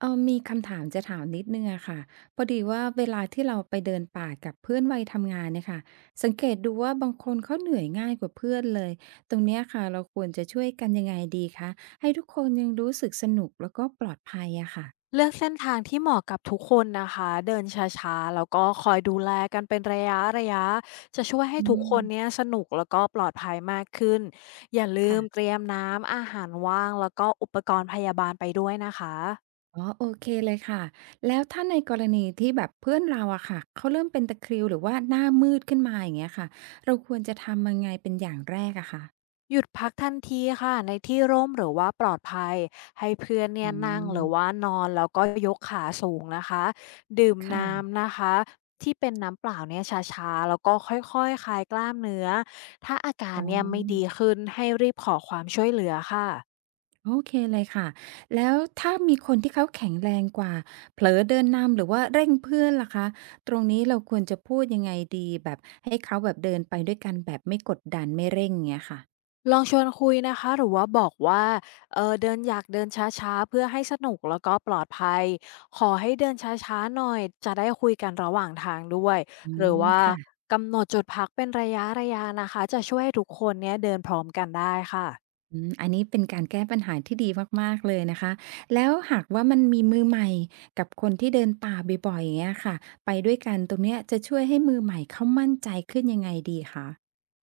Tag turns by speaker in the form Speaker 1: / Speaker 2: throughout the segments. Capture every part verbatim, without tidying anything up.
Speaker 1: เออมีคำถามจะถามนิดนึ่งอะค่ะพอดีว่าเวลาที่เราไปเดินป่ากับเพื่อนวัยทำงานเนี่ยค่ะสังเกตดูว่าบางคนเขาเหนื่อยง่ายกว่าเพื่อนเลยตรงเนี้ยค่ะเราควรจะช่วยกันยังไงดีคะให้ทุกคนยังรู้สึกสนุกแล้วก็ปลอดภัยอะค่ะ
Speaker 2: เลือกเส้นทางที่เหมาะกับทุกคนนะคะเดินช้าๆแล้วก็คอยดูแลกันเป็นระยะๆจะช่วยให้
Speaker 1: อื
Speaker 2: ทุกคนเนี้ย
Speaker 1: ม
Speaker 2: สนุกแล้วก็ปลอดภัยมากขึ้นอย่าลืมเต
Speaker 1: ค่ะ
Speaker 2: รียมน้ำอาหารว่างแล้วก็อุปกรณ์พยาบาลไปด้วยนะคะ
Speaker 1: อ๋อโอเคเลยค่ะแล้วถ้าในกรณีที่แบบเพื่อนเราอะค่ะเขาเริ่มเป็นตะคริวหรือว่าหน้ามืดขึ้นมาอย่างเงี้ยค่ะเราควรจะทำยังไงเป็นอย่างแรกอะคะ
Speaker 2: หยุดพักทันทีค่ะในที่ร่มหรือว่าปลอดภัยให้เพื่อนเนี่
Speaker 1: อื
Speaker 2: ยนั่ง
Speaker 1: ม
Speaker 2: หรือว่านอนแล้วก็ยกขาสูงนะคะดื่ม
Speaker 1: ค่ะ
Speaker 2: น้ำนะคะที่เป็นน้ำเปล่าเนี่ยช้าๆแล้วก็ค่อยๆคคลายกล้ามเนื้อถ้าอาการ
Speaker 1: อ๋อ
Speaker 2: เนี่ยไม่ดีขึ้นให้รีบขอความช่วยเหลือค่ะ
Speaker 1: โอเคเลยค่ะแล้วถ้ามีคนที่เขาแข็งแรงกว่าเผลอเดินนำหรือว่าเร่งเพื่อนล่ะคะตรงนี้เราควรจะพูดยังไงดีแบบให้เขาแบบเดินไปด้วยกันแบบไม่กดดันไม่เร่งเงี้ยค่ะ
Speaker 2: ลองชวนคุยนะคะหรือว่าบอกว่าเออเดินอยากเดินช้าๆเพื่อให้สนุกแล้วก็ปลอดภัยขอให้เดินช้าๆหน่อยจะได้คุยกันระหว่างทางด้วย
Speaker 1: อื
Speaker 2: หรือ
Speaker 1: ม
Speaker 2: ว่า
Speaker 1: ค่ะ
Speaker 2: กำหนดจุดพักเป็นระยะๆนะคะจะช่วยให้ทุกคนเนี้ยเดินพร้อมกันได้ค่ะ
Speaker 1: อืมอันนี้เป็นการแก้ปัญหาที่ดีมากๆเลยนะคะแล้วหากว่ามันมีมือใหม่กับคนที่เดินป่าบ่อยๆอย่างเงี้ยค่ะไปด้วยกันตรงเนี้ยจะช่วยให้มือใหม่เขามั่นใจขึ้นยังไงดีคะ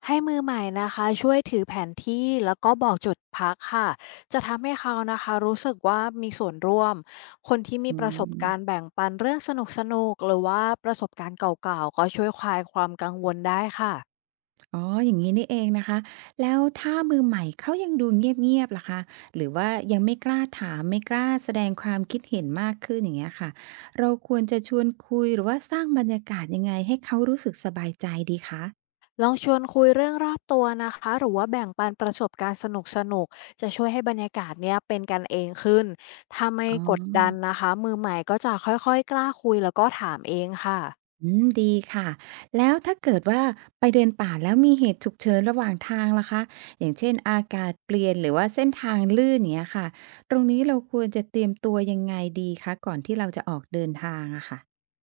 Speaker 2: ให้มือใหม่นะคะช่วยถือแผนที่แล้วก็บอกจุดพักค่ะจะทำให้เขานะคะรู้สึกว่ามีส่วนร่วมคนที่มี
Speaker 1: อื
Speaker 2: ประสบการณ์
Speaker 1: ม
Speaker 2: แบ่งปันเรื่องสนุกสนุกหรือว่าประสบการณ์เก่าๆก็ช่วยคลายความกังวลได้ค่ะ
Speaker 1: อ๋อ อย่างงี้นี่เองนะคะ แล้วถ้ามือใหม่เขายังดูเงียบๆล่ะคะหรือว่ายังไม่กล้าถามไม่กล้าแสดงความคิดเห็นมากขึ้นอย่างเงี้ยค่ะ เราควรจะชวนคุยหรือว่าสร้างบรรยากาศยังไงให้เขารู้สึกสบายใจดีคะ
Speaker 2: ลองชวนคุยเรื่องรอบตัวนะคะหรือว่าแบ่งปันประสบการณ์สนุกสนุกจะช่วยให้บรรยากาศเนี้ยเป็นกันเองขึ้นถ้าไม่
Speaker 1: อ๋อ
Speaker 2: กดดันนะคะมือใหม่ก็จะค่อยๆกล้าคุยแล้วก็ถามเองค่ะ
Speaker 1: อืมดีค่ะ แล้วถ้าเกิดว่าไปเดินป่าแล้วมีเหตุฉุกเฉินระหว่างทางล่ะคะอย่างเช่นอากาศเปลี่ยนหรือว่าเส้นทางลื่นอย่างเงี้ยค่ะตรงนี้เราควรจะเตรียมตัวยังไงดีคะก่อนที่เราจะออกเดินทางอะค่ะ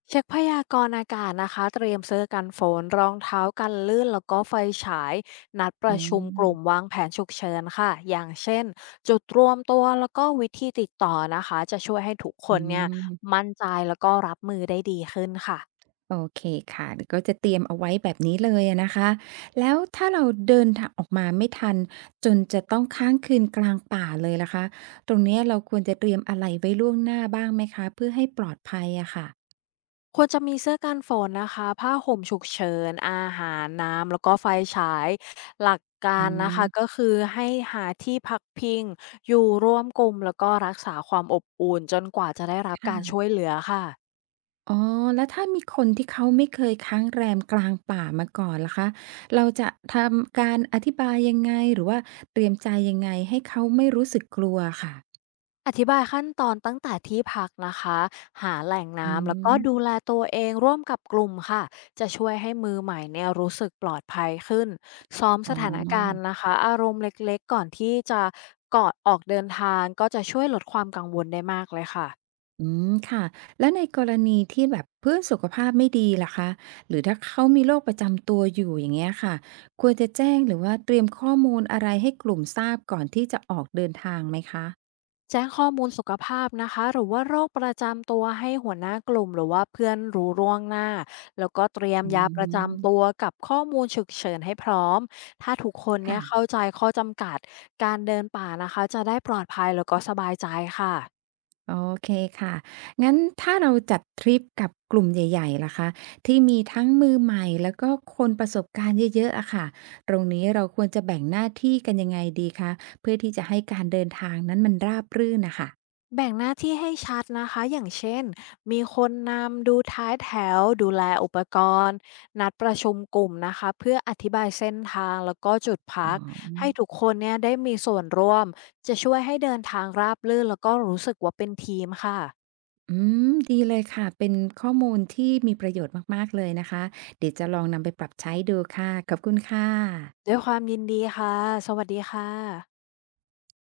Speaker 2: เช็คพยากรณ์อากาศนะคะเตรียมเสื้อกันฝนรองเท้ากันลื่นแล้วก็ไฟฉายนัดป
Speaker 1: อ๋อ
Speaker 2: ระชุมกลุ่มวางแผนฉุกเฉินค่ะอย่างเช่นจุดรวมตัวแล้วก็วิธีติดต่อนะคะจะช่วยให้ทุกค
Speaker 1: อื
Speaker 2: นเนี่ย
Speaker 1: ม
Speaker 2: มั่นใจแล้วก็รับมือได้ดีขึ้นค่ะ
Speaker 1: โอเคค่ะเดี๋ยวก็จะเตรียมเอาไว้แบบนี้เลยอะนะคะแล้วถ้าเราเดินทางออกมาไม่ทันจนจะต้องค้างคืนกลางป่าเลยล่ะคะตรงเนี้ยเราควรจะเตรียมอะไรไว้ล่วงหน้าบ้างไหมคะเพื่อให้ปลอดภัยอะค่ะ
Speaker 2: ควรจะมีเสื้อกันฝนนะคะผ้าห่มฉุกเฉินอาหารน้ำแล้วก็ไฟฉายหลักกา
Speaker 1: อื
Speaker 2: รนะ
Speaker 1: ม
Speaker 2: คะก็คือให้หาที่พักพิงอยู่ร่วมกลุ่มแล้วก็รักษาความอบอุ่นจนกว่าจะได้รับการ
Speaker 1: ค่ะ
Speaker 2: ช่วยเหลือค่ะ
Speaker 1: อ๋อแล้วถ้ามีคนที่เขาไม่เคยค้างแรมกลางป่ามาก่อนล่ะคะเราจะทำการอธิบายยังไงหรือว่าเตรียมใจยังไงให้เขาไม่รู้สึกกลัวค่ะ
Speaker 2: อธิบายขั้นตอนตั้งแต่ที่พักนะคะหาแหล่ง
Speaker 1: อื
Speaker 2: น้ำแล้วก็ดู
Speaker 1: ม
Speaker 2: แลตัวเองร่วมกับกลุ่มค่ะจะช่วยให้มือใหม่เนี่ยรู้สึกปลอดภัยขึ้นซ้อม
Speaker 1: อ๋
Speaker 2: ส
Speaker 1: อ
Speaker 2: ถานการณ์นะคะอารมณ์เล็กๆก่อนที่จะก่อนออกเดินทางก็จะช่วยลดความกังวลได้มากเลยค่ะ
Speaker 1: อืมค่ะแล้วในกรณีที่แบบเพื่อนสุขภาพไม่ดีล่ะคะหรือถ้าเขามีโรคประจำตัวอยู่อย่างเงี้ยค่ะควรจะแจ้งหรือว่าเตรียมข้อมูลอะไรให้กลุ่มทราบก่อนที่จะออกเดินทางไหมคะ
Speaker 2: แจ้งข้อมูลสุขภาพนะคะหรือว่าโรคประจำตัวให้หัวหน้ากลุ่มหรือว่าเพื่อนรู้ล่วงหน้าแล้วก็เตรียม
Speaker 1: อื
Speaker 2: ยาประจำ
Speaker 1: ม
Speaker 2: ตัวกับข้อมูลฉุกเฉินให้พร้อมถ้าทุกคนเนี่ยเข้า
Speaker 1: ค่ะ
Speaker 2: ใจข้อจำกัดการเดินป่านะคะจะได้ปลอดภัยแล้วก็สบายใจค่ะ
Speaker 1: โอเคค่ะงั้นถ้าเราจัดทริปกับกลุ่มใหญ่ๆล่ะคะที่มีทั้งมือใหม่แล้วก็คนประสบการณ์เยอะๆอะค่ะตรงนี้เราควรจะแบ่งหน้าที่กันยังไงดีคะเพื่อที่จะให้การเดินทางนั้นมันราบรื่นน่ะค่ะ
Speaker 2: แบ่งหน้าที่ให้ชัดนะคะอย่างเช่นมีคนนำดูท้ายแถวดูแลอุปกรณ์นัดประชุมกลุ่มนะคะเพื่ออธิบายเส้นทางแล้วก็จุด
Speaker 1: อ๋
Speaker 2: พักให้
Speaker 1: อ
Speaker 2: ทุกคนเนี่ยได้มีส่วนร่วมจะช่วยให้เดินทางราบรื่นแล้วก็รู้สึกว่าเป็นทีมค่ะ
Speaker 1: อืมดีเลยค่ะ เป็นข้อมูลที่มีประโยชน์มากๆเลยนะคะ เดี๋ยวจะลองนำไปปรับใช้ดูค่ะ ขอบคุณค่ะ
Speaker 2: ด้วยความยินดีค่ะสวัสดีค่ะ